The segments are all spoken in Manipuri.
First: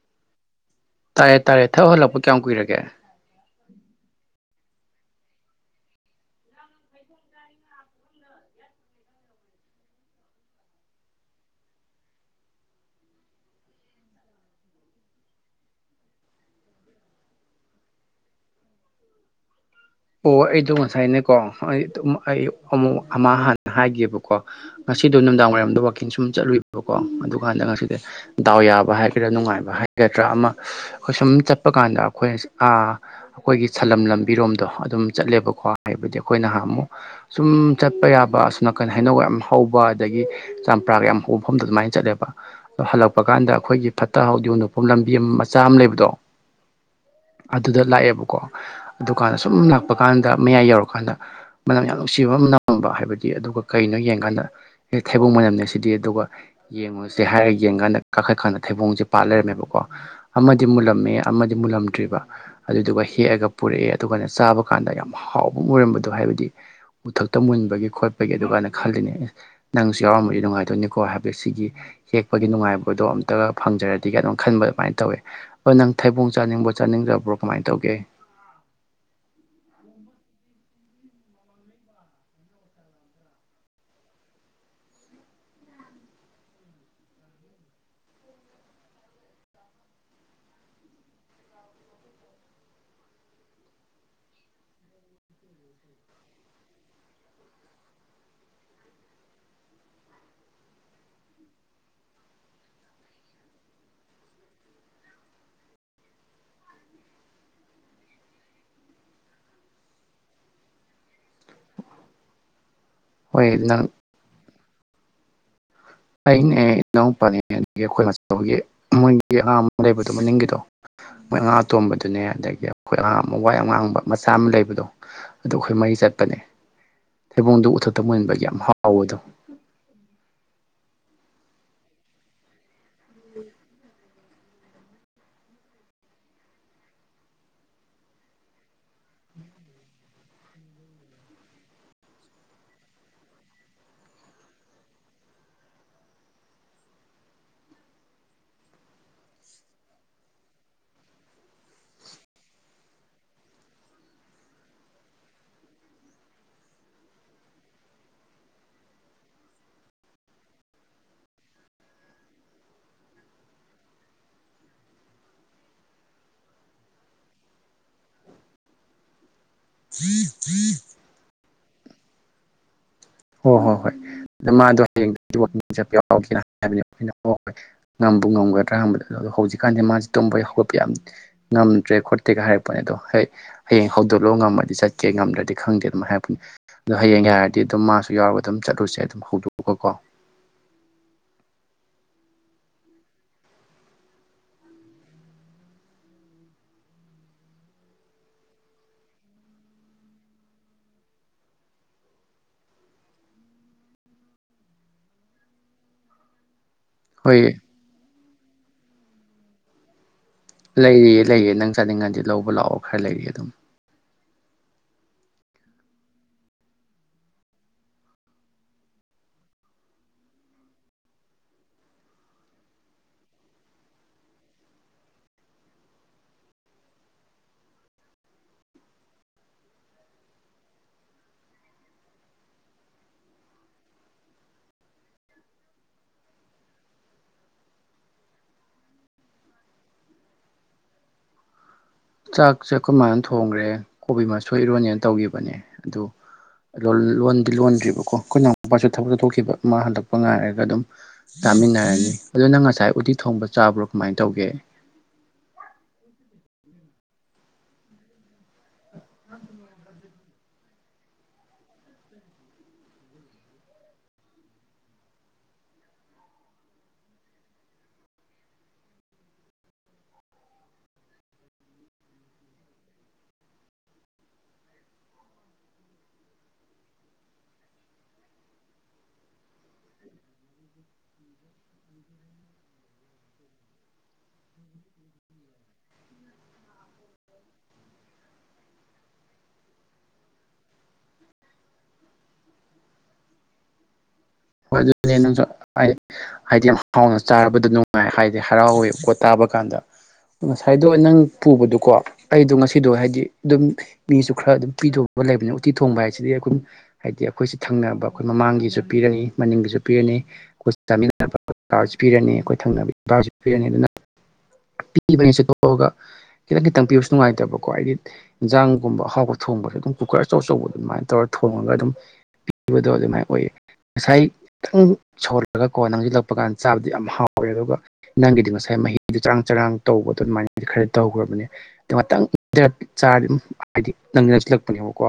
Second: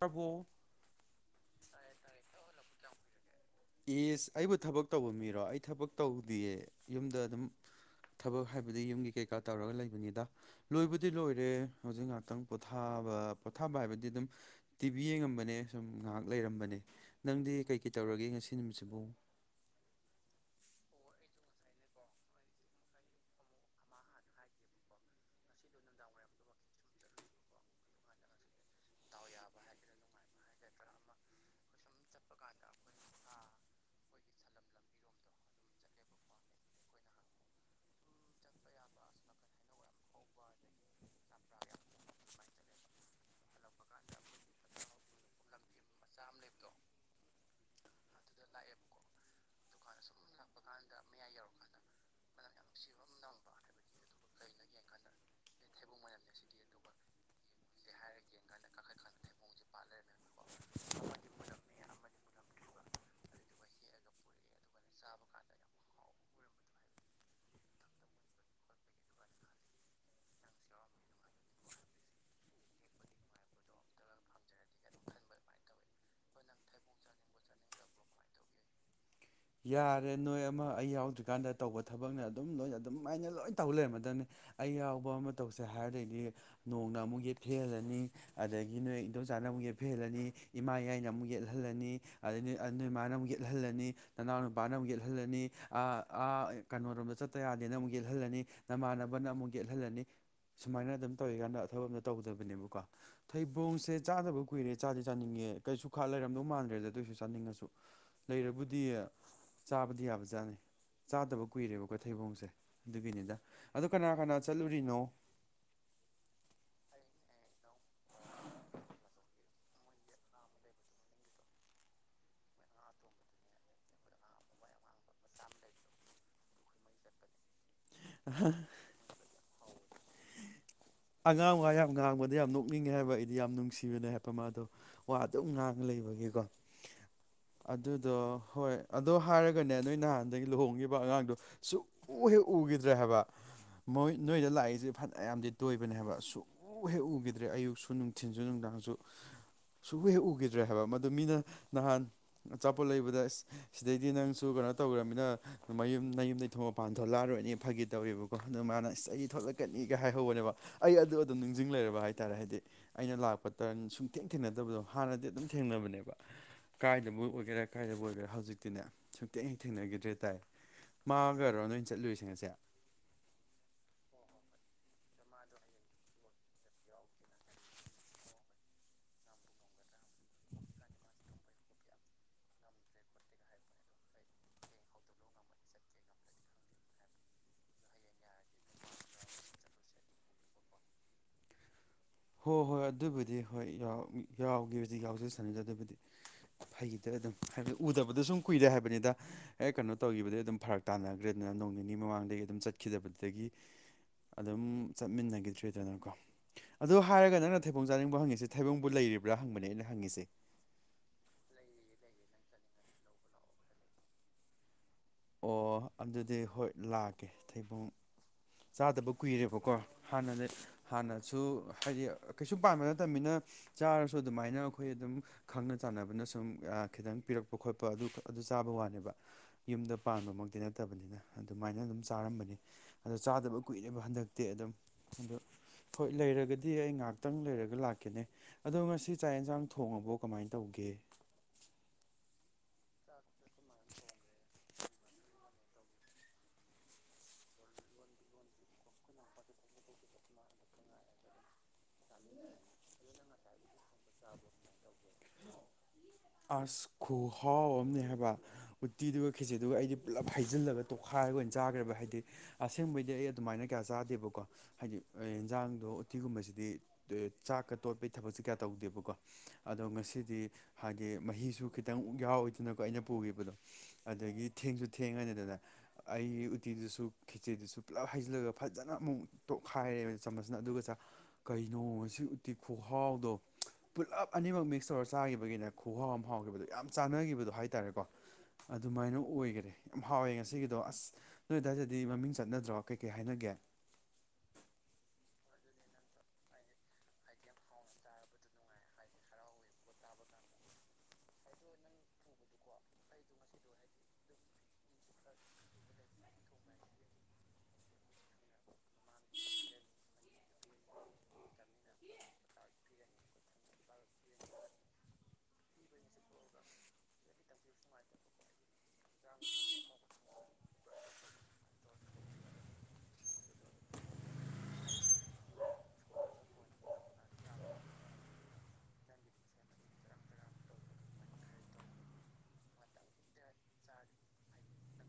ꯇꯕꯣ ꯇꯥꯏꯌ‌ꯦ ꯇꯌ‌ꯦ ꯊꯕꯛ ꯍꯂꯛꯄ ꯀꯌꯥꯝ ꯀꯨꯏꯔꯒꯦ ꯏꯁ ꯑꯩꯕꯨ ꯊꯕꯛ ꯇꯧꯕ ꯃꯤꯔꯣ ꯑꯩ ꯊꯕꯛ ꯇꯧꯗꯤꯌꯦ ꯌꯨꯝꯗ ꯑꯗꯨꯝ ꯊꯕꯛ ꯍꯥꯏꯕꯗꯤ ꯌꯨꯝꯒꯤ ꯀꯩꯀꯥ ꯇꯧꯔꯒ ꯂꯩꯕꯅꯤꯗ ꯂꯣꯏꯕꯨꯗꯤ ꯂꯣꯏꯔꯦ ꯍꯨꯖꯤꯛ ꯉꯍꯥꯛꯇꯪ ꯄꯣꯊꯥꯕ ꯄꯣꯊꯥꯕ ꯍꯥꯏꯕ ꯗꯤ ꯗꯨꯝ ꯇꯤꯚꯤ ꯌꯦꯉꯝꯕꯅꯦ ꯁꯨꯝ ꯉꯍꯥꯛ ꯂꯩꯔꯝꯕꯅꯦ ꯅꯪꯗꯤ ꯀꯩ ꯀꯩ ꯇꯧꯔꯒꯦ ꯉꯁꯤ ꯅꯨꯃꯤꯠꯁꯤꯕ‌ꯣ ꯑꯣ ꯑꯩꯗꯣ ꯉꯁꯥꯏꯅꯦꯀꯣ ꯑꯩ ꯗꯨꯝ ꯑꯩ ꯑꯃꯨꯛ ꯑꯃꯥ ꯍꯥꯟꯅ ꯍꯥꯏꯒꯦꯕꯀꯣ ꯉꯁꯤꯗꯣ ꯅꯨꯟꯗꯥꯡ ꯋꯥꯏꯔꯝꯗ ꯋꯥꯛꯀꯤꯡ ꯁꯨꯝ ꯆꯠꯂꯨꯏꯕꯀꯣ ꯑꯗꯨꯀꯥꯟꯗ ꯉꯁꯤꯗꯤ ꯗꯥꯎ ꯌꯥꯕ [unintelligible] ꯅꯨꯡꯉꯥꯏꯕ ꯍꯥꯏꯒꯗ꯭ꯔꯥ ꯑꯃ ꯑꯈꯣꯏ ꯁꯨꯝ ꯆꯠꯄ ꯀꯥꯟꯗ ꯑꯈꯣꯏ ꯑꯥ ꯑꯩꯈꯣꯏꯒꯤ ꯁꯂꯝ ꯂꯝꯕꯤꯔꯣꯝꯗꯣ ꯑꯗꯨꯝ ꯆꯠꯂꯦꯕꯀꯣ ꯍꯥꯏꯕꯗꯤ ꯑꯈꯣꯏ ꯅꯍꯥꯟ ꯃꯨꯛ ꯁꯨꯝ ꯆꯠꯄ ꯌꯥꯕ ꯑꯁꯣ ꯅꯥꯀꯟ ꯍꯩꯅꯧ ꯌꯥꯝ ꯍꯧꯕ ꯑꯗꯒꯤ ꯆꯝꯄ꯭ꯔꯥꯒ ꯌꯥꯝ ꯍꯧꯐꯝꯗꯣ ꯑꯗꯨꯃꯥꯏꯟ ꯆꯠꯂꯦꯕ ꯍꯜꯂꯛ ꯄꯀꯥꯟꯗ ꯑꯈꯣꯏꯒꯤ ꯐꯠꯇ ꯍꯥꯎꯗꯤ ꯍꯨꯟꯗꯣꯝꯐꯝ ꯂꯝꯕꯤ ꯑꯃ ꯃꯆꯥ ꯑꯃ ꯂꯩꯕꯗꯣ ꯆꯥꯝ ꯂꯩꯕꯗꯣ ꯑꯗꯨꯗ ꯂꯥꯛꯑꯦꯕ ꯂꯥꯛꯑꯦꯕ ꯀꯥꯟꯗ ꯁꯨꯝ ꯂꯥꯛꯄ ꯀꯥꯟꯗ ꯃꯌꯥꯏ ꯌꯧꯔꯀꯥꯟꯗ ꯃꯅꯝ ꯌꯥꯝ ꯅꯨꯡꯁꯤꯕ ꯑꯃ ꯅꯝꯕ ꯍꯥꯏꯕꯗꯤ ꯑꯗꯨꯒ ꯀꯩꯅꯣ ꯌꯦꯡꯀꯥꯟꯗ ꯊꯩꯕꯣꯡ ꯃꯅꯝꯅꯦ ꯁꯤꯗꯤ ꯑꯗꯨꯒ ꯌꯦꯡꯉꯨꯁꯦ ꯍꯥꯏꯔꯒ ꯌꯦꯡꯀꯥꯟꯗ ꯀꯥꯈꯠꯀꯥꯟꯗ ꯊꯩꯕꯣꯡꯖꯦ ꯄꯥꯜ ꯂꯩꯔꯝꯃꯦꯕꯀꯣ ꯑꯃꯗꯤ ꯃꯨꯜꯂꯝꯃꯦ ꯑꯃꯗꯤ ꯃꯨꯜꯂꯝꯗ꯭ꯔꯤꯕ ꯑꯗꯨꯗꯨꯒ ꯍꯦꯛꯑꯒ ꯄꯨꯔꯛꯑꯦ ꯑꯗꯨꯒꯅꯦ ꯆꯥꯕ ꯀꯥꯟꯗ ꯌꯥꯝ ꯍꯥꯎꯕ ꯑꯣꯏꯔꯝꯕꯗꯣ ꯍꯥꯏꯕꯗꯤ ꯎꯊꯛꯇ ꯃꯨꯟꯕꯒꯤ ꯈꯣꯠꯄꯒꯤ ꯑꯗꯨꯒꯥꯟꯗ ꯈꯜꯂꯤꯅꯦ ꯑꯦ ꯅꯪꯁꯨ ꯌꯥꯎꯔꯝꯃꯗꯤ ꯅꯨꯡꯉꯥꯏꯗꯣꯏꯅꯤꯀꯣ ꯍꯥꯏꯕ ꯁꯤꯒꯤ ꯍꯦꯛꯄꯒꯤ ꯅꯨꯡꯉꯥꯏꯕꯗꯣ ꯑꯝꯇꯒ ꯐꯪꯖꯔꯗꯤꯒ ꯑꯗꯨꯝ ꯈꯟꯕ ꯑꯗꯨꯃꯥꯏꯅ ꯇꯧꯋꯤ ꯍꯣꯏ ꯅꯪ ꯊꯩꯕꯣꯡ ꯆꯥꯅꯤꯡꯕꯣ ꯆꯥꯅꯤꯡꯗꯕ꯭ꯔꯣ ꯀꯃꯥꯏꯟ ꯇꯧꯒꯦ ꯌꯥꯔꯦ ꯅꯣꯏ ꯑꯃ ꯑꯩ ꯌꯥꯎꯗ꯭ꯔꯤꯀꯥꯟꯗ ꯇꯧꯕ ꯊꯕꯛꯅ ꯑꯗꯨꯝ ꯅꯣꯏ ꯑꯗꯨꯝꯃꯥꯏꯅ ꯂꯣꯏ ꯇꯧ ꯂꯩꯔꯝꯃꯗꯝꯅꯤ ꯑꯩ ꯌꯥꯎꯕ ꯑꯃ ꯇꯧꯁꯦ ꯍꯥꯏꯔꯗꯩꯩꯗꯤ ꯅꯣꯡꯅ ꯑꯃꯨꯛ ꯌꯦꯠꯊꯦꯍꯜꯂꯅꯤ ꯑꯗꯒꯤ ꯅꯣꯏ ꯏꯟꯗꯣꯝꯆꯥꯅ ꯑꯃꯨꯛ ꯌꯦꯐꯦꯍꯜꯂꯅꯤ ꯏꯃꯥꯌꯥꯏꯅ ꯑꯃꯨꯛ ꯌꯦꯠꯍꯜꯂꯅꯤ ꯑꯗꯩ ꯅꯣꯏ ꯃꯥꯅ ꯑꯃꯨꯛ ꯌꯦ ꯍꯜꯂꯅꯤ ꯅꯅꯥꯎ ꯅꯨꯄꯥꯅ ꯑꯃꯨꯛ ꯌꯦꯠꯍꯜꯂꯅꯤ ꯑ ꯑꯥ ꯀꯩꯅꯣꯔꯣꯝꯗ ꯆꯠꯇ ꯌꯥꯗꯦꯅ ꯑꯃꯨꯛ ꯌꯦꯠꯍꯜꯂꯅꯤ ꯅꯃꯥꯟꯅꯕꯅ ꯑꯃꯨꯛ ꯌꯦꯠꯍꯜꯂꯅꯤ ꯁꯨꯃꯥꯏꯅ ꯑꯗꯨꯝ ꯇꯧꯔꯤꯀꯥꯟꯗ ꯊꯕꯛ ꯑꯝꯇ ꯇꯧꯗꯕꯅꯦꯕꯀꯣ ꯊꯩꯕꯣꯡꯁꯦ ꯆꯥꯗꯕ ꯀꯨꯏꯔꯦ ꯆꯥꯗꯤ ꯆꯥꯅꯤꯡꯉꯦ ꯀꯩꯁꯨ ꯈꯥ ꯂꯩꯔꯝꯗꯧ ꯃꯥꯟꯗ꯭ꯔꯦꯗ ꯑꯗꯣꯏꯁꯨ ꯆꯥꯅꯤꯡꯉꯁꯨ ꯂꯩꯔꯕꯨꯗꯤ ꯆꯥꯕꯗꯤ ꯌꯥꯕꯖꯥꯠꯅꯤ ꯆꯥꯗꯕ ꯀꯨꯏꯔꯦꯕꯀꯣ ꯊꯩꯕꯣꯡꯁꯦ ꯑꯗꯨꯒꯤꯅꯤꯗ ꯍꯣꯏ ꯅꯪ ꯑꯗꯣ ꯀꯅꯥ ꯀꯅꯥ ꯆꯠꯂꯨꯔꯤꯅꯣ [inaudible] ꯃꯈꯣꯏ ꯑꯉꯥ ꯑꯇꯣꯝꯕꯗꯨꯅꯦ ꯑꯗꯒꯤ ꯑꯩꯈꯣꯏ ꯑꯉꯥꯡ ꯋꯥ ꯌꯥꯝ ꯉꯥꯡꯕ ꯃꯆꯥ ꯑꯃ ꯂꯩꯕꯗꯣ ꯑꯗꯨ ꯑꯈꯣꯏ ꯃꯔꯤ ꯆꯠꯄꯅꯦ ꯊꯩꯕꯣꯡꯗ ꯎꯊꯛꯇ ꯃꯟꯕꯒꯤ ꯌꯥꯝ ꯍꯥꯎꯕꯗꯣ ꯑꯉꯥꯡ ꯋꯥ ꯌꯥꯝ ꯉꯥꯡꯕꯗ ꯌꯥꯝ ꯅꯣꯛꯅꯤꯡꯉꯦ ꯍꯥꯏꯕ ꯑꯩꯗꯤ ꯌꯥꯝ ꯅꯨꯡꯁꯤꯕꯅꯦ ꯍꯥꯏ ꯇꯣ ꯃꯗꯣ ꯋꯥ ꯑꯗꯨꯝ ꯉꯥꯡꯉ ꯂꯩꯕꯒꯤꯀꯣ ꯑꯗꯨꯗꯣ ꯍꯣꯏ ꯑꯗꯣ ꯍꯥꯏꯔꯒꯅꯦ ꯅꯣꯏ ꯅꯍꯥꯟꯗꯒꯤ ꯂꯨꯍꯣꯡꯒꯤꯕ ꯑꯉꯥꯡꯗꯣ ꯁꯨ ꯎ ꯍꯦꯛ ꯎꯒꯤꯗ꯭ꯔꯦ ꯍꯥꯏꯕ ꯃꯣꯏ ꯅꯣꯏꯗ ꯂꯥꯛꯏꯖꯦ ꯐꯅꯌꯥꯝꯗꯤ ꯇꯣꯏꯕꯅꯦ ꯍꯥꯏꯕ ꯁꯨꯛ ꯎꯍꯦꯛ ꯎꯒꯤꯗ꯭ꯔꯦ ꯑꯌꯨꯛꯁꯨ ꯅꯨꯡꯊꯤꯟꯖꯨ ꯅꯨꯡꯗꯥꯡꯖꯨ ꯁꯨ ꯎ ꯍꯦꯛ ꯎꯒꯤꯗ꯭ꯔꯦ ꯍꯥꯏꯕ ꯃꯗꯨ ꯃꯤꯅ ꯅꯍꯥꯟ ꯑꯆꯥꯄꯣꯠ ꯂꯩꯕꯗ ꯁꯤꯗꯩꯗꯤ ꯅꯪꯁꯨ ꯀꯩꯅꯣ ꯇꯧꯒ꯭ꯔꯃꯤꯅ ꯃꯌꯨꯝꯗꯩꯩ ꯊꯣꯡ ꯃꯄꯥꯟ ꯊꯣꯛꯂꯛꯑꯔꯣꯏ ꯅꯦ ꯐꯥꯒꯤ ꯇꯧꯔꯦꯕꯀꯣ ꯑꯗꯨ ꯃꯥꯅ ꯑꯁ ꯑꯩ ꯊꯣꯛꯂꯛꯀꯅꯤꯒ ꯍꯥꯏꯍꯧꯕꯅꯦꯕ ꯑꯩ ꯑꯗꯨ ꯑꯗꯨꯝ ꯅꯤꯡꯖꯤꯡ ꯂꯩꯔꯕ ꯍꯥꯏꯇꯥꯔꯦ ꯍꯥꯏꯗꯤ ꯑꯩꯅ ꯂꯥꯛꯄ ꯇꯔꯟ ꯁꯨꯡꯊꯦꯡ ꯊꯦꯡꯅꯗꯕꯗꯣ ꯍꯥꯟꯅꯗꯤ ꯑꯗꯨꯝ ꯊꯦꯡꯅꯕꯅꯦꯕ ꯀꯥꯏꯗꯕꯨ ꯑꯣꯏꯒꯦꯔ ꯀꯥꯏꯗꯕꯨ ꯑꯣꯏꯒꯦꯔ ꯍꯧꯖꯤꯛꯇꯤꯅꯦ ꯁꯨꯡꯊꯦꯡ ꯍꯦꯛ ꯊꯦꯡꯅꯒꯤꯗ꯭ꯔꯦ ꯇꯥꯏ ꯃꯥꯥꯒꯔꯣ ꯅꯣꯏ ꯆꯠꯂꯨꯏꯔꯤꯁꯦ ꯉꯁꯤ ꯍꯣ ꯍꯣ ꯍꯣꯏ [inaudible] ꯉꯝꯕꯨ ꯉꯝꯒꯗ꯭ꯔꯥ ꯍꯪꯕꯗ ꯍꯧꯖꯤꯛꯀꯥꯟꯖꯦ ꯃꯥꯖꯦ ꯇꯨꯝꯕ ꯍꯧꯒꯠꯄ ꯌꯥꯝ ꯉꯝꯗ꯭ꯔꯦ ꯈꯣꯠꯇꯦꯒ ꯍꯥꯏꯔꯛꯄꯅꯦ ꯑꯗꯣ ꯍꯣꯏ ꯍꯥꯌꯦꯡ ꯍꯧꯗꯣꯛꯂꯛꯑꯣ ꯉꯝꯃꯗꯤ ꯆꯠꯀꯦ ꯉꯝꯗ꯭ꯔꯗꯤ ꯈꯪꯗꯦ ꯑꯗꯨꯝ ꯍꯥꯏꯔꯛꯄꯅꯤ꯫ ꯑꯗꯣ ꯍꯌꯦꯡ ꯍꯥꯏꯔꯗꯤ ꯑꯗꯨꯝ ꯃꯥꯁꯨ ꯌꯥꯎꯔꯒ ꯑꯗꯨꯝ ꯆꯠꯂꯨꯁꯦꯗꯣ꯫ [unintelligible] ꯍꯣꯏ ꯍꯣꯏ ꯑꯗꯨꯕꯨꯗꯤ ꯍꯣꯏ ꯌꯥꯎꯔꯗꯤ ꯌꯥꯎꯖꯁꯥꯅꯨꯗ ꯑꯗꯨꯕꯨꯗꯤ꯫ ꯐꯩꯗ ꯑꯗꯨꯝ ꯍꯥꯏꯕꯗꯤ ꯎꯗꯕꯗ ꯁꯨꯝ ꯀꯨꯏꯔꯦ ꯍꯥꯏꯕꯅꯤꯗ꯫ ꯍꯦꯛ ꯀꯩꯅꯣ ꯇꯧꯈꯤꯕꯗꯒꯤ ꯑꯗꯨꯝ ꯐꯔꯛ ꯇꯥꯟꯅꯈ꯭ꯔꯦꯅ ꯑꯗꯨꯅ ꯅꯣꯡ ꯅꯤꯅꯤ ꯃꯃꯥꯡꯗꯒꯤ ꯑꯗꯨꯝ ꯆꯠꯈꯤꯗꯕꯗꯒꯤ ꯑꯗꯨꯝ ꯆꯠꯃꯤꯟꯅꯈꯤꯗ꯭ꯔꯦ ꯗꯅꯀꯣ꯫ ꯑꯗꯨ ꯍꯥꯏꯔꯒ ꯍꯣꯏ ꯅꯪꯅ ꯊꯩꯕꯣꯡ ꯆꯥꯅꯤꯡꯕ꯭ꯔꯣ ꯍꯪꯉꯤꯁꯦ ꯊꯩꯕꯣꯡꯕꯨ ꯂꯩꯔꯤꯕ꯭ꯔꯥ ꯍꯪꯕꯅꯦ ꯑꯩꯅ ꯍꯪꯉꯤꯁꯦ꯫ ꯂꯩꯔꯤꯌꯦ ꯂꯩꯌꯦ ꯅꯪ ꯆꯥꯅꯤꯡꯉꯗꯤ ꯂꯧꯕ ꯂꯥꯛꯑꯣ ꯈꯔ ꯂꯩꯔꯤꯌꯦ ꯑꯗꯨꯝ꯫ ꯑꯣ ꯑꯗꯨꯗꯤ ꯍꯣꯏ ꯂꯥꯛꯀꯦ ꯊꯩꯕꯣꯡ ꯆꯥꯗꯕ ꯀꯨꯏꯔꯦꯕꯀꯣ꯫ ꯍꯥꯟꯅꯗꯤ ꯍꯥꯟꯅꯁꯨ ꯍꯥꯏꯗꯤ ꯀꯩꯁꯨ ꯄꯥꯟꯕꯝꯕ ꯅꯠꯇꯝꯃꯤꯅ ꯆꯥꯔꯁꯨ ꯑꯗꯨꯃꯥꯏꯅ ꯑꯩꯈꯣꯏ ꯑꯗꯨꯝ, ꯈꯪꯅ ꯆꯥꯟꯅꯕꯅ ꯁꯨꯝ ꯈꯤꯇꯪ ꯄꯤꯔꯛꯄ ꯈꯣꯠꯄ ꯑꯗꯨ ꯑꯗꯨ ꯆꯥꯕ ꯋꯥꯅꯦꯕ ꯌꯨꯝꯗ ꯄꯥꯟꯕꯃꯛꯇꯤ ꯅꯠꯇꯕꯅꯤꯅ ꯑꯗꯨꯃꯥꯏꯅ ꯑꯗꯨꯝ ꯆꯥꯔꯝꯕꯅꯤ꯫ ꯑꯗꯣ ꯆꯥꯗꯕ ꯀꯨꯏꯕ ꯍꯟꯗꯛꯇꯤ ꯑꯗꯨꯝ ꯑꯗꯣ ꯍꯣꯏ ꯂꯩꯔꯒꯗꯤ ꯑꯩ ꯉꯥꯏꯍꯥꯛꯇꯪ ꯂꯩꯔꯒ ꯂꯥꯛꯀꯦꯅꯦ꯫ ꯑꯗꯣ ꯉꯁꯤ ꯆꯥꯛ ꯌꯦꯟꯁꯥꯡ ꯊꯣꯡꯉꯕꯣ ꯀꯃꯥꯏꯅ ꯇꯧꯒꯦ? ꯆꯥꯛꯁꯦ ꯑꯩꯈꯣꯏ ꯃꯥꯅ ꯊꯣꯡꯈ꯭ꯔꯦ ꯀꯣꯕꯤ ꯃꯁꯣꯏ ꯏꯔꯣꯟꯅꯤ ꯇꯧꯈꯤꯕꯅꯦ ꯑꯗꯨ ꯂꯣꯟꯗꯤ ꯂꯣꯟꯗ꯭ꯔꯤꯕꯀꯣ ꯑꯩꯈꯣꯏ ꯅꯅꯥꯎ ꯃꯄꯥꯁꯨ ꯊꯕꯛ ꯆꯠꯊꯣꯛꯈꯤꯕ ꯃꯥ ꯍꯟꯂꯛꯄ ꯉꯥꯏꯔꯒ ꯑꯗꯨꯝ ꯆꯥꯃꯤꯟꯅꯔꯅꯤ ꯑꯗꯨ ꯅꯪ ꯉꯁꯥꯏ ꯎꯇꯤ ꯊꯣꯡꯕ ꯆꯥꯕ꯭ꯔꯣ ꯀꯃꯥꯏꯅ ꯇꯧꯒꯦ? ꯑꯁ ꯈꯨꯍꯥꯎ ꯑꯝꯅꯦ ꯍꯥꯏꯕ꯫ ꯎꯠꯇꯤꯗꯨꯒ ꯈꯦꯠꯆꯤꯗꯨꯒ ꯑꯩꯗꯤ ꯄꯨꯂꯞ ꯍꯩꯖꯤꯜꯂꯒ ꯇꯣꯈꯥꯏꯔꯒ ꯑꯣꯏꯅ ꯆꯥꯈ꯭ꯔꯦꯕ ꯍꯥꯏꯗꯤ ꯑꯁꯦꯡꯕꯩꯗꯤ ꯑꯩ ꯑꯗꯨꯃꯥꯏꯅ ꯀꯌꯥ ꯆꯥꯗꯦꯕꯀꯣ ꯍꯥꯏꯗꯤ, ꯌꯦꯟꯖꯥꯡꯗꯣ ꯎꯠꯇꯤꯒꯨꯝꯕꯁꯤꯗꯤ ꯆꯥꯛꯀ ꯇꯣꯠꯄꯒꯤ ꯊꯕꯛꯁꯦ ꯀꯌꯥ ꯇꯧꯗꯦꯕꯀꯣ ꯑꯗꯣ ꯉꯁꯤꯗꯤ ꯍꯥꯏꯗꯤ ꯃꯍꯤꯁꯨ ꯈꯤꯇꯪ ꯌꯥꯎꯋꯏꯗꯅꯀꯣ ꯑꯩꯅ ꯄꯨꯈꯤꯕꯗꯣ꯫ ꯑꯗꯨꯗꯒꯤ ꯊꯦꯡꯁꯨ ꯊꯦꯡꯉꯅꯤꯗꯅ꯫ ꯑꯩ ꯎꯇꯤꯗꯨꯁꯨ ꯈꯦꯠꯆꯤꯗꯨꯁꯨ ꯄꯨꯂꯞ ꯍꯩꯖꯤꯜꯂꯒ ꯐꯖꯅ ꯑꯃꯨꯛ ꯇꯣꯛꯈꯥꯏꯔꯦ ꯆꯥꯃꯁꯅ ꯑꯗꯨꯒ ꯆꯥ ꯀꯩꯅꯣ ꯁꯤ ꯎꯇꯤ ꯈꯨꯍꯥꯎꯗꯣ ꯄꯨꯜꯂꯞ ꯑꯅꯤꯃꯛ ꯃꯤꯛꯁ ꯇꯧꯔ ꯆꯥꯈꯤꯕꯒꯤꯅꯦ ꯈꯨꯍꯥꯎ ꯑꯃ ꯐꯥꯎꯈꯤꯕꯗꯣ ꯌꯥꯝ ꯆꯥꯟꯅꯈꯤꯕꯗꯣ ꯍꯥꯏꯇꯥꯔꯦꯀꯣ꯫ ꯑꯗꯨꯃꯥꯏꯅ ꯑꯣꯏꯈꯔꯦ ꯌꯥꯝ ꯍꯥꯎꯋꯦ ꯉꯁꯤꯒꯤꯗꯣ ꯑꯁ꯫ ꯅꯣꯏ ꯑꯗꯨ꯭ꯋꯥꯏꯗꯗꯤ ꯃꯃꯤꯡ ꯆꯠꯅꯗ꯭ꯔꯣ ꯀꯩ ꯀꯩ ꯍꯥꯏꯅꯒꯦ? ꯍꯣꯏ ꯑꯗꯨꯅꯦ ꯅꯪꯁꯨ ꯍꯣꯏ, ꯍꯥꯏꯗꯤ ꯌꯥꯝ ꯍꯥꯎꯅ ꯆꯥꯔꯕꯗ ꯅꯨꯡꯉꯥꯏ ꯍꯥꯏꯗꯤ ꯍꯔꯥꯎꯋꯦ ꯄꯣꯠ ꯇꯥꯕ ꯀꯥꯟꯗ꯫ ꯉꯁꯥꯏꯗꯣ ꯅꯪ ꯄꯨꯕꯗꯣꯀꯣ ꯑꯩꯗꯣ ꯉꯁꯤꯗꯣ ꯍꯥꯏꯗꯤ ꯑꯗꯨꯝ ꯃꯤꯁꯨ ꯈꯔ ꯑꯗꯨꯝ ꯄꯤꯊꯣꯡꯕ ꯂꯩꯕꯅꯤ ꯎꯇꯤ ꯊꯣꯡꯕ ꯍꯥꯏꯁꯤꯗꯤ ꯑꯩꯈꯣꯏ ꯍꯥꯏꯗꯤ ꯑꯩꯈꯣꯏꯁꯤ ꯊꯪꯅꯕ ꯑꯩꯈꯣꯏ ꯃꯃꯥꯡꯒꯤꯁꯨ ꯄꯤꯔꯅꯤ꯫ ꯃꯅꯤꯡꯒꯤꯁꯨ ꯄꯤꯔꯅꯤ ꯑꯩꯈꯣꯏ ꯆꯥꯃꯤꯟꯅꯅꯕ ꯄꯤꯔꯅꯤ ꯑꯩꯈꯣꯏ ꯊꯪꯅꯅꯕꯁꯨ ꯄꯤꯔꯅꯤ ꯑꯗꯨꯅ-' ꯄꯤꯕꯅꯦ ꯆꯠꯇꯣꯛꯑꯒ ꯈꯤꯇꯪ ꯈꯤꯇꯪ ꯄꯤꯕꯁꯨ ꯅꯨꯡꯉꯥꯏꯇꯕꯀꯣ ꯍꯥꯏꯗꯤ-' ꯏꯟꯖꯥꯡꯒꯨꯝꯕ ꯑꯍꯥꯎꯕ ꯊꯣꯡꯕꯁꯦ ꯑꯗꯨꯝ ꯀꯨꯀꯔ ꯑꯆꯧ ꯑꯆꯧꯕ ꯑꯗꯨꯃꯥꯏꯅ ꯇꯧꯔ ꯊꯣꯡꯉꯒ ꯑꯗꯨꯝ ꯄꯤꯕꯗꯣ ꯑꯗꯨꯃꯥꯏꯅ ꯑꯣꯏꯌꯦ꯫ ꯉꯁꯥꯏ ꯈꯤꯇꯪ ꯁꯧꯍꯜꯂꯒꯀꯣ ꯅꯪꯁꯤꯜꯂꯛꯄ ꯀꯥꯟꯗ ꯆꯥꯕꯗꯤ ꯌꯥꯝ ꯍꯥꯎꯋꯦ ꯑꯗꯨꯒ ꯅꯪꯒꯤꯗꯤ ꯉꯁꯥꯏ ꯃꯍꯤꯗꯣ ꯆꯔꯥꯡ ꯆꯔꯥꯡ ꯇꯧꯕꯗꯣ ꯑꯗꯨꯃꯥꯏꯅꯗꯤ ꯈꯔ ꯇꯧꯈ꯭ꯔꯕꯅꯦ꯫ ꯉꯥꯛꯇꯪ ꯂꯩꯔ ꯆꯥꯔꯗꯤ ꯑꯗꯨꯝ ꯍꯥꯏꯗꯤ ꯅꯪꯗꯤ ꯅꯛꯁꯤꯜꯂꯛꯄꯅꯦꯕꯀꯣ꯫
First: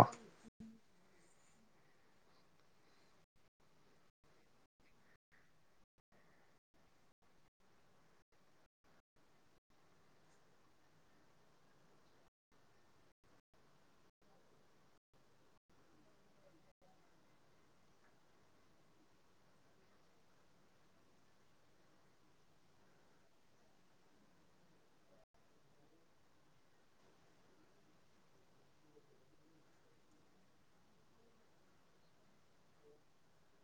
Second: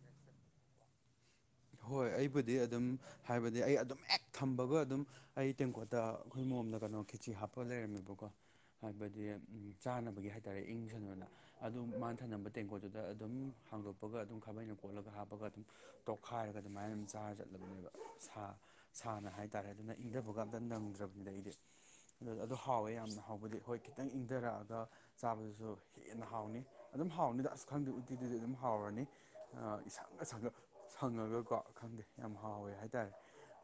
ꯍꯣꯏ ꯑꯩꯕꯨꯗꯤ ꯑꯗꯨꯝ ꯍꯥꯏꯕꯗꯤ ꯑꯩ ꯑꯗꯨꯝ ꯍꯦꯛ ꯊꯝꯕꯒ ꯑꯗꯨꯝ ꯑꯩ ꯇꯦꯡꯀꯣꯠꯇ ꯑꯈꯣꯏ ꯃꯣꯝꯅ ꯀꯩꯅꯣ ꯈꯦꯠꯆꯤ ꯍꯥꯞꯄ ꯂꯩꯔꯝꯃꯦꯕꯀꯣ ꯍꯥꯏꯕꯗꯤ ꯎꯝ ꯆꯥꯅꯕꯒꯤ ꯍꯥꯏꯇꯥꯔꯦ ꯏꯪ ꯖꯟꯅꯣꯅ ꯑꯗꯨ ꯃꯥꯟ ꯊꯝꯅꯝꯕ ꯇꯦꯡꯀꯣꯠꯇꯨꯗ ꯑꯗꯨꯝ ꯍꯥꯡꯗꯣꯛꯄꯒ ꯑꯗꯨꯝ ꯈꯥꯕꯩꯅ ꯀꯣꯠꯂꯒ ꯍꯥꯞꯄꯒ ꯑꯗꯨꯝ ꯇꯣꯛ ꯈꯥꯏꯔꯒ ꯑꯗꯨꯃꯥꯏꯅ ꯗꯨꯝ ꯆꯥꯔ ꯆꯠꯂꯕꯅꯦꯕ ꯁꯥ ꯁꯥꯅ ꯍꯥꯏꯇꯥꯔꯦ ꯑꯗꯨꯅ ꯏꯪꯗꯕꯒ ꯑꯝꯇ ꯅꯪꯗ꯭ꯔꯕꯅꯤꯗ ꯑꯩꯗꯤ ꯑꯗꯨ ꯑꯗꯨ ꯍꯥꯎꯋꯦ ꯌꯥꯝꯅ ꯍꯥꯎꯕꯗꯤ ꯍꯣꯏ ꯈꯤꯇꯪ ꯏꯪꯗꯔꯛꯑꯒ ꯆꯥꯕꯗꯨꯖꯨ ꯍꯦꯟꯅ ꯍꯥꯎꯅꯤ ꯑꯗꯨꯝ ꯍꯥꯎꯅꯤꯗ ꯑꯁ ꯈꯪꯗꯦ ꯎꯠꯇꯤꯗꯗꯤ ꯑꯗꯨꯝ ꯍꯥꯎꯔꯅꯤ ꯑ ꯏꯁꯪꯒ ꯁꯪꯒ ꯁꯪꯉꯒꯀꯣ ꯈꯪꯗꯦ ꯌꯥꯝ ꯍꯥꯎꯋꯦ ꯍꯥꯏꯇꯥꯏ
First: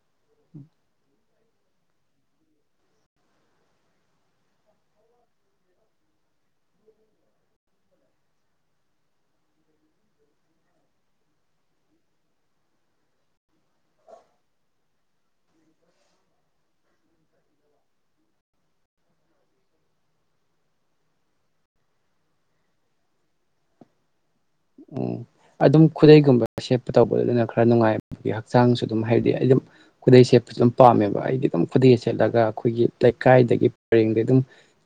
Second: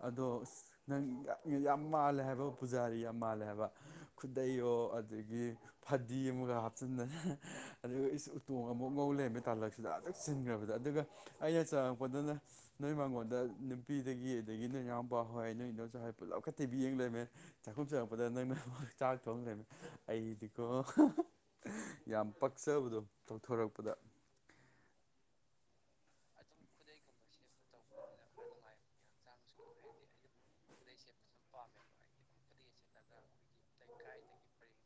ꯑꯗꯣ ꯑꯁ ꯅꯪ ꯌꯥ-ꯌꯥꯝ ꯃꯥꯜꯂꯦ ꯍꯥꯏꯕ ꯄꯨꯖꯥꯔꯤ ꯌꯥꯝ ꯃꯥꯜꯂꯦ ꯍꯥꯏꯕ ꯈꯨꯗꯩꯌꯣ ꯑꯗꯒꯤ ꯐꯗꯤ ꯑꯃꯒ ꯍꯥꯞꯆꯤꯟꯗꯅ ꯑꯗꯨꯒ ꯏꯁ ꯎꯇꯣꯡ ꯑꯃꯨꯛ ꯉꯧ ꯂꯩꯔꯝꯃꯦ ꯇꯥꯜꯂꯛꯁꯤ ꯗ ꯑꯗꯨꯛ ꯆꯤꯟꯒ꯭ꯔꯕꯗ ꯑꯗꯨꯒ ꯑꯩꯅ ꯆꯪꯉꯛꯄꯗꯅ ꯅꯣꯏ ꯃꯥꯡꯉꯣꯟꯗ ꯅꯨꯄꯤꯗꯒꯤ ꯑꯗꯒꯤ ꯅꯣꯏ ꯏꯅꯥꯎꯄꯥꯍꯣꯏ ꯅꯣꯏ ꯏꯗꯣꯟꯆꯥꯍꯣꯏ ꯄꯨꯜꯂꯞꯀ ꯇꯤ ꯕꯤ ꯌꯦꯡ ꯂꯩꯔꯝꯃꯦ ꯆꯥꯛꯈꯨꯝ ꯆꯪꯉꯛꯄꯗ ꯅꯣꯏ [unintelligible] ꯆꯥꯛ ꯊꯣꯡ ꯂꯩꯔꯝꯃꯦ ꯑꯩꯗꯤꯀꯣ ꯌꯥꯝ ꯄꯛꯆꯕꯗꯣ ꯇꯧꯊꯣꯔꯛꯄꯗ ꯎꯝ ꯑꯗꯨꯝ ꯈꯨꯗꯩꯒꯨꯝꯕ ꯁꯦꯠꯄ ꯇꯧꯕꯗꯨ ꯑꯗꯨꯅ ꯈꯔ ꯅꯨꯡꯉꯥꯏ-ꯕꯤ ꯍꯛꯆꯥꯡꯁꯨ ꯑꯗꯨꯝ ꯍꯥꯏꯗꯤ ꯑꯩ ꯗꯨꯝ ꯈꯨꯗꯩ ꯁꯦꯠꯄꯖꯨ ꯗꯨꯝ ꯄꯥꯝꯃꯦ ꯕ ꯑꯩꯗꯤ ꯑꯗꯨꯝ ꯈꯨꯗꯩꯒ ꯁꯦꯠꯂꯒ ꯑꯈꯣꯏꯒꯤ ꯇꯩꯀꯥꯏꯗꯒꯤ ꯄ꯭ꯔꯦꯡꯗꯩ ꯑꯗꯨꯝ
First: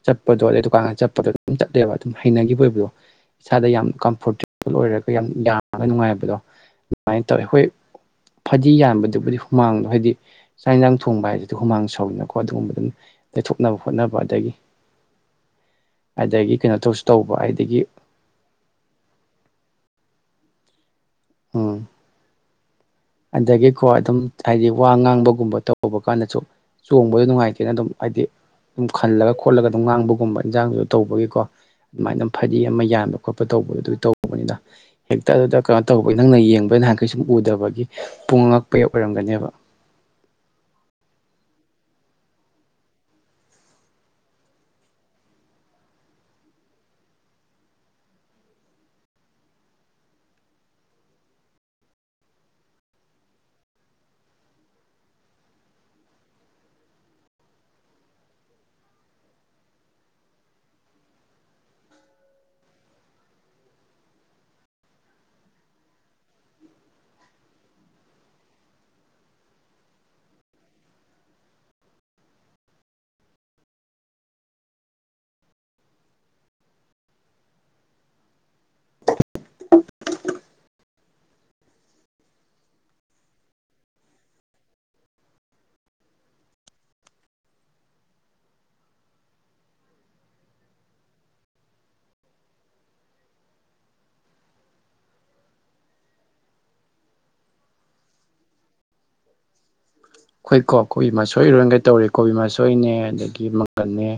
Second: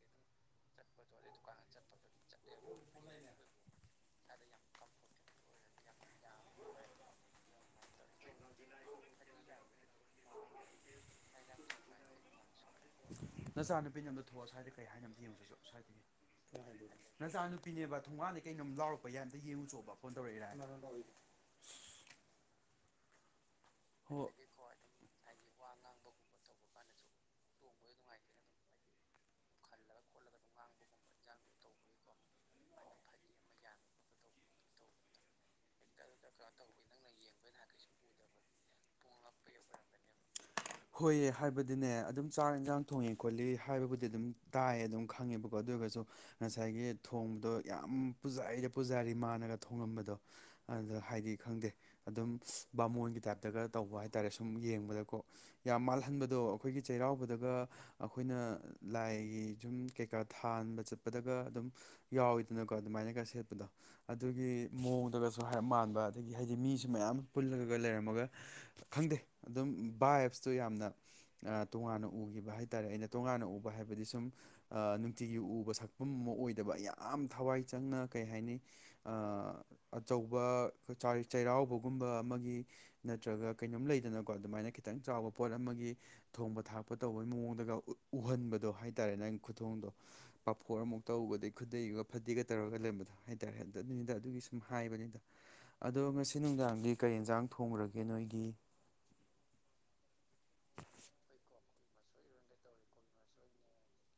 ꯆꯠꯄꯗꯣ ꯑꯗꯨꯗꯩ ꯗꯨꯀꯥꯟꯒ ꯆꯞ ꯄꯗꯣ ꯑꯗꯨꯝ ꯆꯠꯂꯦꯕ ꯑꯗꯨꯝ ꯍꯩꯅꯒꯤꯕ ꯑꯣꯏꯕꯗꯣ ꯁꯥꯗ ꯌꯥꯝ ꯀꯝꯐꯣꯔꯇꯦꯕꯜ ꯑꯣꯏꯔ ꯈꯣꯏ ꯌꯥꯝ ꯌꯥꯡꯉꯒ ꯅꯨꯡꯉꯥꯏꯕꯗꯣ ꯗꯨꯃꯥꯏꯟ ꯇꯧꯋꯦ ꯍꯣꯏ ꯐꯗꯤ ꯌꯥꯟꯕꯗꯨꯕꯨꯗꯤ ꯍꯨꯃꯥꯡꯗꯣ ꯍꯥꯏꯗꯤ ꯆꯥꯛ ꯌꯦꯟꯖꯥꯡ ꯊꯣꯡꯕ ꯍꯥꯏꯖꯤꯗꯤ ꯍꯨꯃꯥꯡ ꯁꯧꯏꯅꯀꯣ ꯑꯗꯨꯒꯨꯝꯕ ꯗꯨꯝ ꯅꯆꯥꯅꯨꯄꯤꯅꯦ ꯑꯝꯗ ꯊꯣꯛꯑꯣ ꯁ꯭ꯋꯥꯏꯗ ꯀꯩ ꯍꯥꯏꯅꯣ ꯑꯝꯇ ꯌꯦꯡꯉꯨꯆꯣꯆꯣ ꯑꯗꯒꯤ ꯀꯩꯅꯣ ꯁ꯭ꯋꯥꯏꯗꯒꯤ ꯇꯧꯁꯨ ꯇꯧꯕ ꯑꯗꯒꯤ ꯅꯆꯥꯅꯨꯄꯤꯅꯦꯕ ꯊꯨꯡꯒꯥꯟꯗꯩ ꯀꯩꯅꯣꯝ ꯂꯥꯎꯔꯛꯄ ꯌꯥꯏ ꯑꯝꯇ ꯌꯦꯡꯉꯨꯆꯣꯕ ꯐꯣꯟ ꯇꯧꯔꯛꯏ [inaudible] ꯎꯝ ꯑꯗꯒꯤꯀꯣ ꯍꯣ ꯑꯗꯨꯝ ꯍꯥꯏꯗꯤ ꯋꯥ ꯉꯥꯡꯕꯒꯨꯝꯕ ꯋꯥ ꯇꯧ ꯕ ꯉꯥꯡꯕꯒꯨꯝꯕ ꯀꯥꯟꯗꯆꯨ ꯇꯧꯕ ꯀꯥꯟꯗꯁꯨ ꯆꯣꯡꯕꯗ ꯅꯨꯡꯉꯥꯏꯇꯦꯅ ꯑꯗꯨꯝ ꯍꯥꯏꯗꯤ ꯎꯝ ꯈꯜꯂꯒ ꯈꯣꯠꯂꯒ ꯑꯗꯨꯝ ꯉꯥꯡꯕꯒꯨꯝꯕ ꯏꯟꯖꯥꯡꯗꯨꯖꯨ ꯇꯧꯕꯒꯤꯀꯣ ꯑꯗꯨꯃꯥꯏꯟ ꯑꯗꯨꯝ ꯐꯗꯤ ꯑꯃ ꯌꯥꯟꯕ ꯈꯣꯠꯄ ꯇꯧꯕꯗꯣ ꯑꯗꯨ ꯇꯧꯕꯅꯤꯗ ꯍꯦꯛꯇ ꯑꯗꯨꯗ ꯀꯩꯅꯣ ꯇꯧꯕꯩ ꯅꯪꯅ ꯌꯦꯡꯕ ꯅꯍꯥꯟ ꯀꯩꯁꯨꯝ ꯎꯗꯕꯒꯤ ꯄꯨꯡꯉꯛ ꯉꯛꯄꯩ ꯑꯣꯏꯔꯝꯒꯅꯦꯕ [inaudible] ꯍꯣꯏꯌꯦ ꯍꯥꯏꯕꯗꯤꯅꯦ ꯑꯗꯨꯝ ꯆꯥꯛ ꯏꯟꯁꯥꯡ ꯊꯣꯡꯉꯦ ꯈꯣꯠꯂꯤ ꯍꯥꯏꯕꯕꯨꯗꯤ ꯑꯗꯨꯝ ꯇꯥꯏꯌꯦ ꯑꯗꯨꯝ ꯈꯪꯉꯦꯕꯀꯣ ꯑꯗꯨꯒꯖꯨ ꯉꯁꯥꯏꯒꯤ ꯊꯣꯡꯕꯗꯣ ꯌꯥꯝ ꯄꯨꯖꯥꯔꯤꯗ ꯄꯨꯖꯥꯔꯤ ꯃꯥꯥꯟꯅꯒ ꯊꯣꯉꯝꯕꯗꯣ ꯑꯗ ꯍꯥꯏꯗꯤ ꯈꯪꯗꯦ ꯑꯗꯨꯝ ꯕꯥꯃꯣꯟꯒꯤ ꯇꯥꯏꯞꯇꯒ ꯇꯧꯕ ꯍꯥꯏꯇꯥꯔꯦ ꯁꯨꯝ ꯌꯦꯡꯕꯗꯀꯣ ꯌꯥꯝ ꯃꯥꯜꯍꯟꯕꯗꯣ ꯑꯈꯣꯏꯒꯤ ꯆꯩꯔꯥꯎꯕꯗꯒ ꯑꯈꯣꯏꯅ ꯂꯥꯏꯒꯤ ꯖꯨꯝ ꯀꯩꯀꯥ ꯊꯥꯟꯕ ꯆꯠꯄꯗꯒ ꯑꯗꯨꯝ ꯌꯥꯎꯋꯤꯗꯅꯀꯣ ꯑꯗꯨꯃꯥꯏꯅꯒ ꯁꯦꯠꯄꯗꯣ ꯑꯗꯨꯒꯤ ꯃꯑꯣꯡꯗꯒ ꯖꯨ ꯍꯥꯏꯔꯞ ꯃꯥꯟꯕ ꯑꯗꯒꯤ ꯍꯩꯗꯤ ꯃꯤꯖꯨ ꯃꯌꯥꯝ ꯄꯨꯜꯂꯒꯒ ꯂꯩꯔꯝꯃꯒ ꯈꯪꯗꯦ ꯑꯗꯨꯝ ꯕꯥꯏꯞꯁꯇꯨ ꯌꯥꯝꯅ ꯑ ꯇꯣꯉꯥꯟꯅ ꯎꯒꯤꯕ ꯍꯥꯏꯇꯔꯦ ꯑꯩꯅ ꯇꯣꯉꯥꯟꯅ ꯎꯕ ꯍꯥꯏꯕꯗꯤ ꯁꯨꯝ ꯑ ꯅꯨꯡꯇꯤꯒꯤ ꯎꯕ ꯁꯛꯄꯝ ꯑꯃ ꯑꯣꯏꯗꯕ ꯌꯥꯝ ꯊꯋꯥꯏ ꯆꯪꯅ ꯀꯩ ꯍꯥꯏꯅꯤ ꯑ ꯑꯆꯧꯕ ꯀ ꯆꯥꯏ ꯆꯩꯔꯥꯎꯕꯒꯨꯝꯕ ꯑꯃꯒꯤ ꯅꯠꯇ꯭ꯔꯒ ꯀꯩꯅꯣꯝ ꯂꯩꯗꯅꯀꯣ ꯑꯗꯨꯃꯥꯏꯅ ꯈꯤꯇꯪ ꯆꯥꯎꯕ ꯄꯣꯠ ꯑꯃꯒꯤ ꯊꯣꯡꯕ ꯊꯥꯛꯄ ꯇꯧꯕꯩ ꯃꯑꯣꯡꯗꯒ ꯎ ꯎꯍꯟꯕꯗꯣ ꯍꯥꯏꯇꯔꯦ ꯅꯪ ꯈꯨꯊꯣꯡꯗꯣ ꯄꯥꯐꯣꯔ ꯑꯃꯨꯛ ꯇꯧ ꯑꯗꯩ ꯈꯨꯗꯩꯒ ꯐꯗꯤꯒ ꯇꯧꯔꯒ ꯂꯩꯔꯝꯕꯗꯣ ꯍꯥꯏꯇꯥꯔꯦ ꯑꯗꯨꯅꯤꯗ ꯑꯗꯨꯒꯤ ꯁꯨꯝ ꯍꯥ ꯍꯥꯏꯕꯅꯤꯗ ꯑꯗꯣ ꯉꯁꯤ ꯅꯨꯡꯗꯥꯡꯗꯤ ꯀꯔꯤ ꯑꯦꯟꯖꯥꯡ ꯊꯣꯡꯉꯨꯔꯒꯦ ꯅꯣꯏꯒꯤ ꯈꯣꯏꯀꯣ ꯀꯣꯕꯤ ꯃꯁꯣꯏ ꯏꯔꯣꯟꯒꯦ ꯇꯧꯔꯤ ꯀꯣꯕꯤ ꯃꯁꯣꯏꯅꯦ ꯑꯗꯒꯤ ꯃꯪꯒꯟꯅꯦ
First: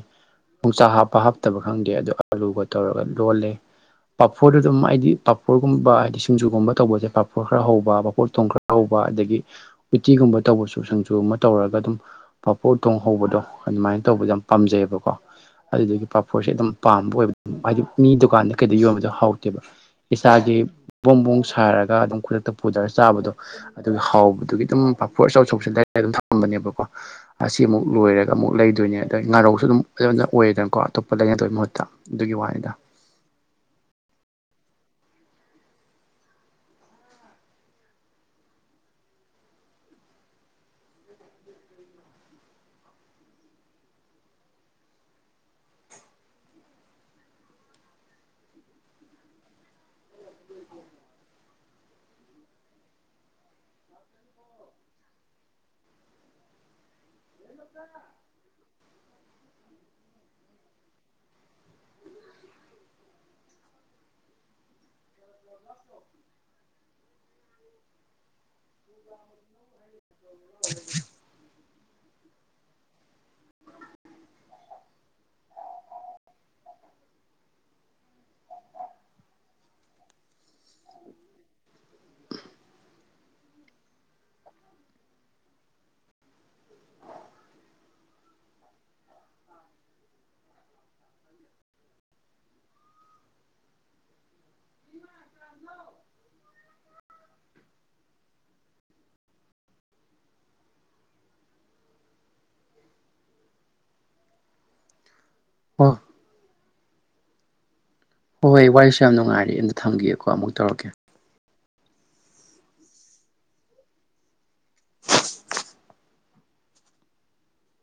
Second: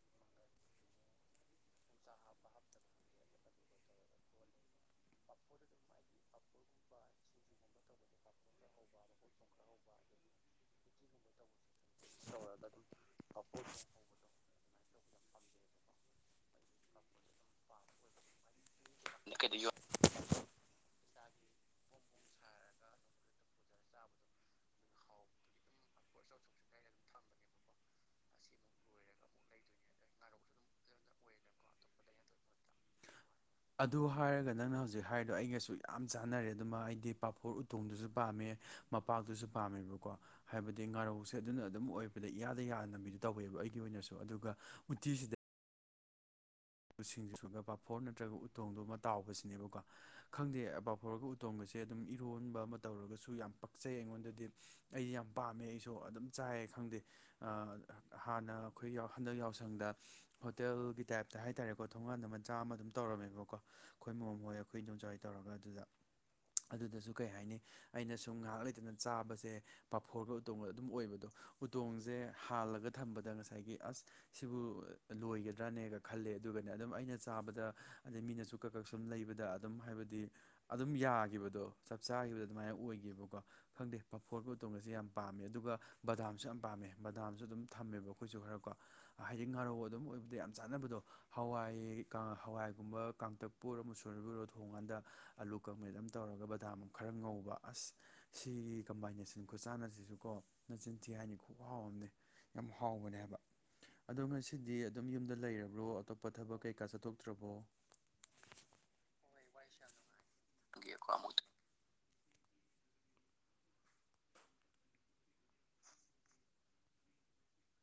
ꯌꯣꯡꯆꯥ ꯍꯥꯞꯄ ꯍꯥꯞꯇꯕ ꯈꯪꯗꯦ ꯑꯗꯨ ꯑꯥꯂꯨꯒ ꯇꯧꯔꯒ ꯂꯣꯜꯂꯦ ꯄꯥꯐꯣꯔꯗꯨꯗꯨꯝ ꯑꯩꯗꯤ ꯄꯥꯐꯣꯔꯒꯨꯝꯕ ꯍꯥꯏꯗꯤ ꯁꯤꯡꯖꯨꯒꯨꯝꯕ ꯇꯧꯕꯖꯦ ꯄꯥꯐꯣꯔ ꯈꯔ ꯍꯧꯕ ꯄꯥꯐꯣꯔ ꯎꯇꯣꯡ ꯈꯔ ꯍꯧꯕ ꯑꯗꯒꯤ ꯎꯇꯤꯒꯨꯝꯕ ꯇꯧꯕꯁꯨ ꯁꯤꯡꯖꯨ ꯑꯃ ꯇꯧꯔꯒ ꯑꯗꯨꯝ ꯄꯐꯣꯔ ꯎꯇꯣꯡ ꯍꯧꯕꯗꯣ ꯑꯗꯨꯃꯥꯏ ꯇꯧꯕꯖꯦ ꯌꯥꯝ ꯄꯥꯝꯖꯩꯑꯕꯀꯣ ꯑꯗꯨꯗꯨꯒꯤ ꯄꯥꯐꯣꯔꯁꯦ ꯑꯗꯨꯝ ꯄꯥꯝꯕ ꯑꯣꯏꯕ ꯍꯥꯏꯗꯤ ꯃꯤ ꯗꯨꯀꯥꯟꯗ ꯀꯩꯗ ꯌꯣꯟꯕꯗꯣ ꯍꯥꯎꯇꯦꯕ ꯏꯁꯥꯒꯤ ꯕꯣꯝ ꯕꯣꯡ ꯁꯥꯔꯒ ꯑꯗꯨꯝ ꯈꯨꯗꯛꯇ ꯄꯨꯗꯔ ꯆꯥꯕꯗꯣ ꯑꯗꯨꯒꯤ ꯍꯥꯎꯕꯗꯨꯒꯤ ꯗꯨꯝ ꯄꯥꯐꯣꯔ ꯑꯆꯧ ꯆꯧꯕꯁꯦ ꯂꯩꯔ ꯑꯗꯨꯝ ꯊꯝꯕꯅꯦꯕꯀꯣ ꯑꯁꯤ ꯑꯃꯨꯛ ꯂꯣꯏꯔꯒ ꯑꯃꯨꯛ ꯂꯩꯗꯣꯏꯅꯦ ꯑꯗꯩ ꯉꯥꯔꯧꯁꯨ ꯑꯗꯨꯝ ꯑꯩꯉꯣꯟꯗ ꯑꯣꯏꯔꯦꯗꯅꯀꯣ ꯑꯇꯣꯞꯄ ꯂꯩꯅꯗꯣꯏ ꯃꯍꯨꯠꯇ ꯑꯗꯨꯒꯤ ꯋꯥꯅꯤꯗ ꯑꯗꯨ ꯍꯥꯏꯔꯒ ꯅꯪꯅ ꯍꯧꯖꯤꯛ ꯍꯥꯏꯔꯤꯗꯣ ꯑꯩꯒꯁꯨ ꯌꯥꯝ ꯆꯥꯟꯅꯔꯦ ꯗꯨꯃ ꯑꯩꯗꯤ ꯄꯥꯐꯣꯔ ꯎꯇꯣꯡꯗꯨꯁꯨ ꯄꯥꯝꯃꯦ ꯃꯄꯥꯛꯇꯨꯁꯨ ꯄꯥꯝꯃꯦꯕꯀꯣ ꯍꯥꯏꯕꯗꯤ ꯉꯥꯔꯧꯁꯦ ꯑꯗꯨꯅ ꯑꯗꯨꯝ ꯑꯣꯏꯕꯗ ꯏꯌꯥꯗ ꯌꯥꯟꯅꯃꯤꯗꯨ ꯇꯧꯋꯦꯕ ꯑꯩꯒꯤ ꯑꯣꯏꯅꯁꯨ ꯑꯗꯨꯒ ꯎꯇꯤꯁꯤꯗ ꯎꯁꯤꯡꯖꯨ ꯁꯨꯅ ꯄꯥꯐꯣꯔ ꯅꯠꯇ꯭ꯔꯒ ꯎꯇꯣꯡꯗꯣꯃ ꯇꯥꯎꯕꯁꯤꯅꯦꯕꯀꯣ ꯈꯪꯗꯦ ꯄꯥꯐꯣꯔꯒ ꯎꯇꯣꯡꯒꯁꯦ ꯑꯗꯨꯝ ꯏꯔꯣꯟꯕ ꯑꯃ ꯇꯧꯔꯒꯁꯨ ꯌꯥꯝ ꯄꯛꯆꯩ ꯑꯩꯉꯣꯟꯗꯗꯤ ꯑꯩ ꯌꯥꯝ ꯄꯥꯝꯃꯦ ꯑꯩꯁꯨ ꯑꯗꯨꯝ ꯆꯥꯏꯌꯦ ꯈꯪꯗꯦ ꯑꯥ ꯍꯥꯟꯅ ꯑꯈꯣꯏ ꯌꯥꯎ ꯍꯟꯗꯛ ꯌꯥꯎꯁꯪꯗ ꯍꯣꯇꯦꯜꯒꯤ ꯇꯥꯏꯞ ꯇ ꯍꯥꯏꯇꯥꯔꯦꯀꯣ ꯊꯣꯡꯒꯥꯟꯗ ꯃꯆꯥ ꯑꯃ ꯑꯗꯨꯝ ꯇꯧꯔꯝꯃꯦꯕꯀꯣ ꯈꯣꯏ ꯃꯣꯝ ꯍꯣꯏ ꯑꯩꯈꯣꯏ ꯏꯗꯣꯝꯆꯥ ꯍꯣꯏ ꯇꯧꯔꯒ ꯑꯗꯨꯗ ꯑꯗꯨꯗꯁꯨ ꯀꯩ ꯍꯥꯏꯅꯤ ꯑꯩꯅ ꯁꯨꯝ ꯉꯥꯍꯥꯛ ꯂꯩꯇꯅ ꯆꯥꯕꯁꯦ ꯄꯥꯐꯣꯔꯒ ꯎꯇꯣꯡꯒ ꯑꯗꯨꯝ ꯑꯣꯏꯕꯗꯣ ꯎꯇꯣꯡꯖꯦ ꯍꯥꯜꯂꯒ ꯊꯝꯕꯗ ꯉꯁꯥꯏꯒꯤ ꯑꯁ ꯁꯤꯕꯨ ꯂꯣꯏꯒꯗ꯭ꯔꯥꯅꯦꯒ ꯈꯜꯂꯦ ꯑꯗꯨꯒꯅꯦ ꯑꯗꯨꯝ ꯑꯩꯅ ꯆꯥꯕꯗ ꯑꯗꯩ ꯃꯤꯅꯁꯨ ꯀꯛ ꯀꯛ ꯁꯨꯝ ꯂꯩꯕꯗ ꯑꯗꯨꯝ ꯍꯥꯏꯕꯗꯤ ꯑꯗꯨꯝ ꯌꯥꯒꯤꯕꯗꯣ ꯆꯞ ꯆꯥꯒꯤꯕꯗꯣ ꯑꯗꯨꯃꯥꯏ ꯑꯣꯏꯒꯤꯕꯀꯣ ꯈꯪꯗꯦ ꯄꯐꯣꯔꯒ ꯎꯇꯣꯡꯒꯁꯦ ꯌꯥꯝ ꯄꯥꯝꯃꯦ ꯑꯗꯨꯒ ꯕꯗꯥꯝꯁꯨ ꯌꯥꯝ ꯄꯥꯝꯃꯦ ꯕꯗꯥꯝꯖꯨ ꯑꯗꯨꯝ ꯊꯝꯃꯦꯕ ꯑꯈꯣꯏꯖꯨ ꯈꯔꯀꯣ ꯍꯥꯏꯗꯤ ꯉꯥꯔꯧ ꯑꯗꯨꯝ ꯑꯣꯏꯕꯗ ꯌꯥꯝ ꯆꯥꯟꯅꯕꯗꯣ ꯍꯋꯥꯏ ꯀꯥ ꯍꯋꯥꯏꯒꯨꯝꯕ ꯀꯥꯡꯇꯛꯄꯨ ꯑꯣꯏꯔꯣ ꯃꯨꯁꯣꯔꯤꯕꯨ ꯑꯣꯏꯔꯣ ꯊꯣꯡꯒꯥꯟꯗ ꯑꯂꯨ ꯀꯪꯃꯦꯠ ꯑꯝ ꯇꯧꯔꯒ ꯕꯗꯥꯝ ꯈꯔ ꯉꯧꯕ ꯑꯁ ꯁꯤꯒꯤ ꯀꯝꯕꯥꯏꯅꯦꯁꯟ ꯈꯨꯠꯆꯥꯟꯅꯁꯤꯁꯨꯀꯣ ꯅꯆꯤꯟꯊꯤ ꯍꯥꯏꯅꯤ ꯈꯨꯍꯥꯎꯑꯝꯅꯦ ꯌꯥꯝ ꯍꯥꯎꯕꯅꯦ ꯍꯥꯏꯕ ꯑꯗꯨ ꯉꯁꯤꯗꯤ ꯑꯗꯨꯝ ꯌꯨꯝꯗ ꯂꯩꯔꯕ ꯍꯣ ꯕ꯭ꯔꯣ ꯑꯇꯣꯞꯄ ꯊꯕꯛ ꯀꯩꯀꯥ ꯆꯠꯊꯣꯛꯇ꯭ꯔꯕꯣ ꯍꯣ ꯍꯣꯏ ꯋꯥꯔꯤꯁꯨ ꯌꯥꯝ ꯅꯨꯉꯥꯏꯔꯤ ꯑꯝꯇ ꯊꯝꯒꯤꯒꯦꯀꯣ ꯑꯃꯨꯛ ꯇꯧꯔꯛꯀꯦ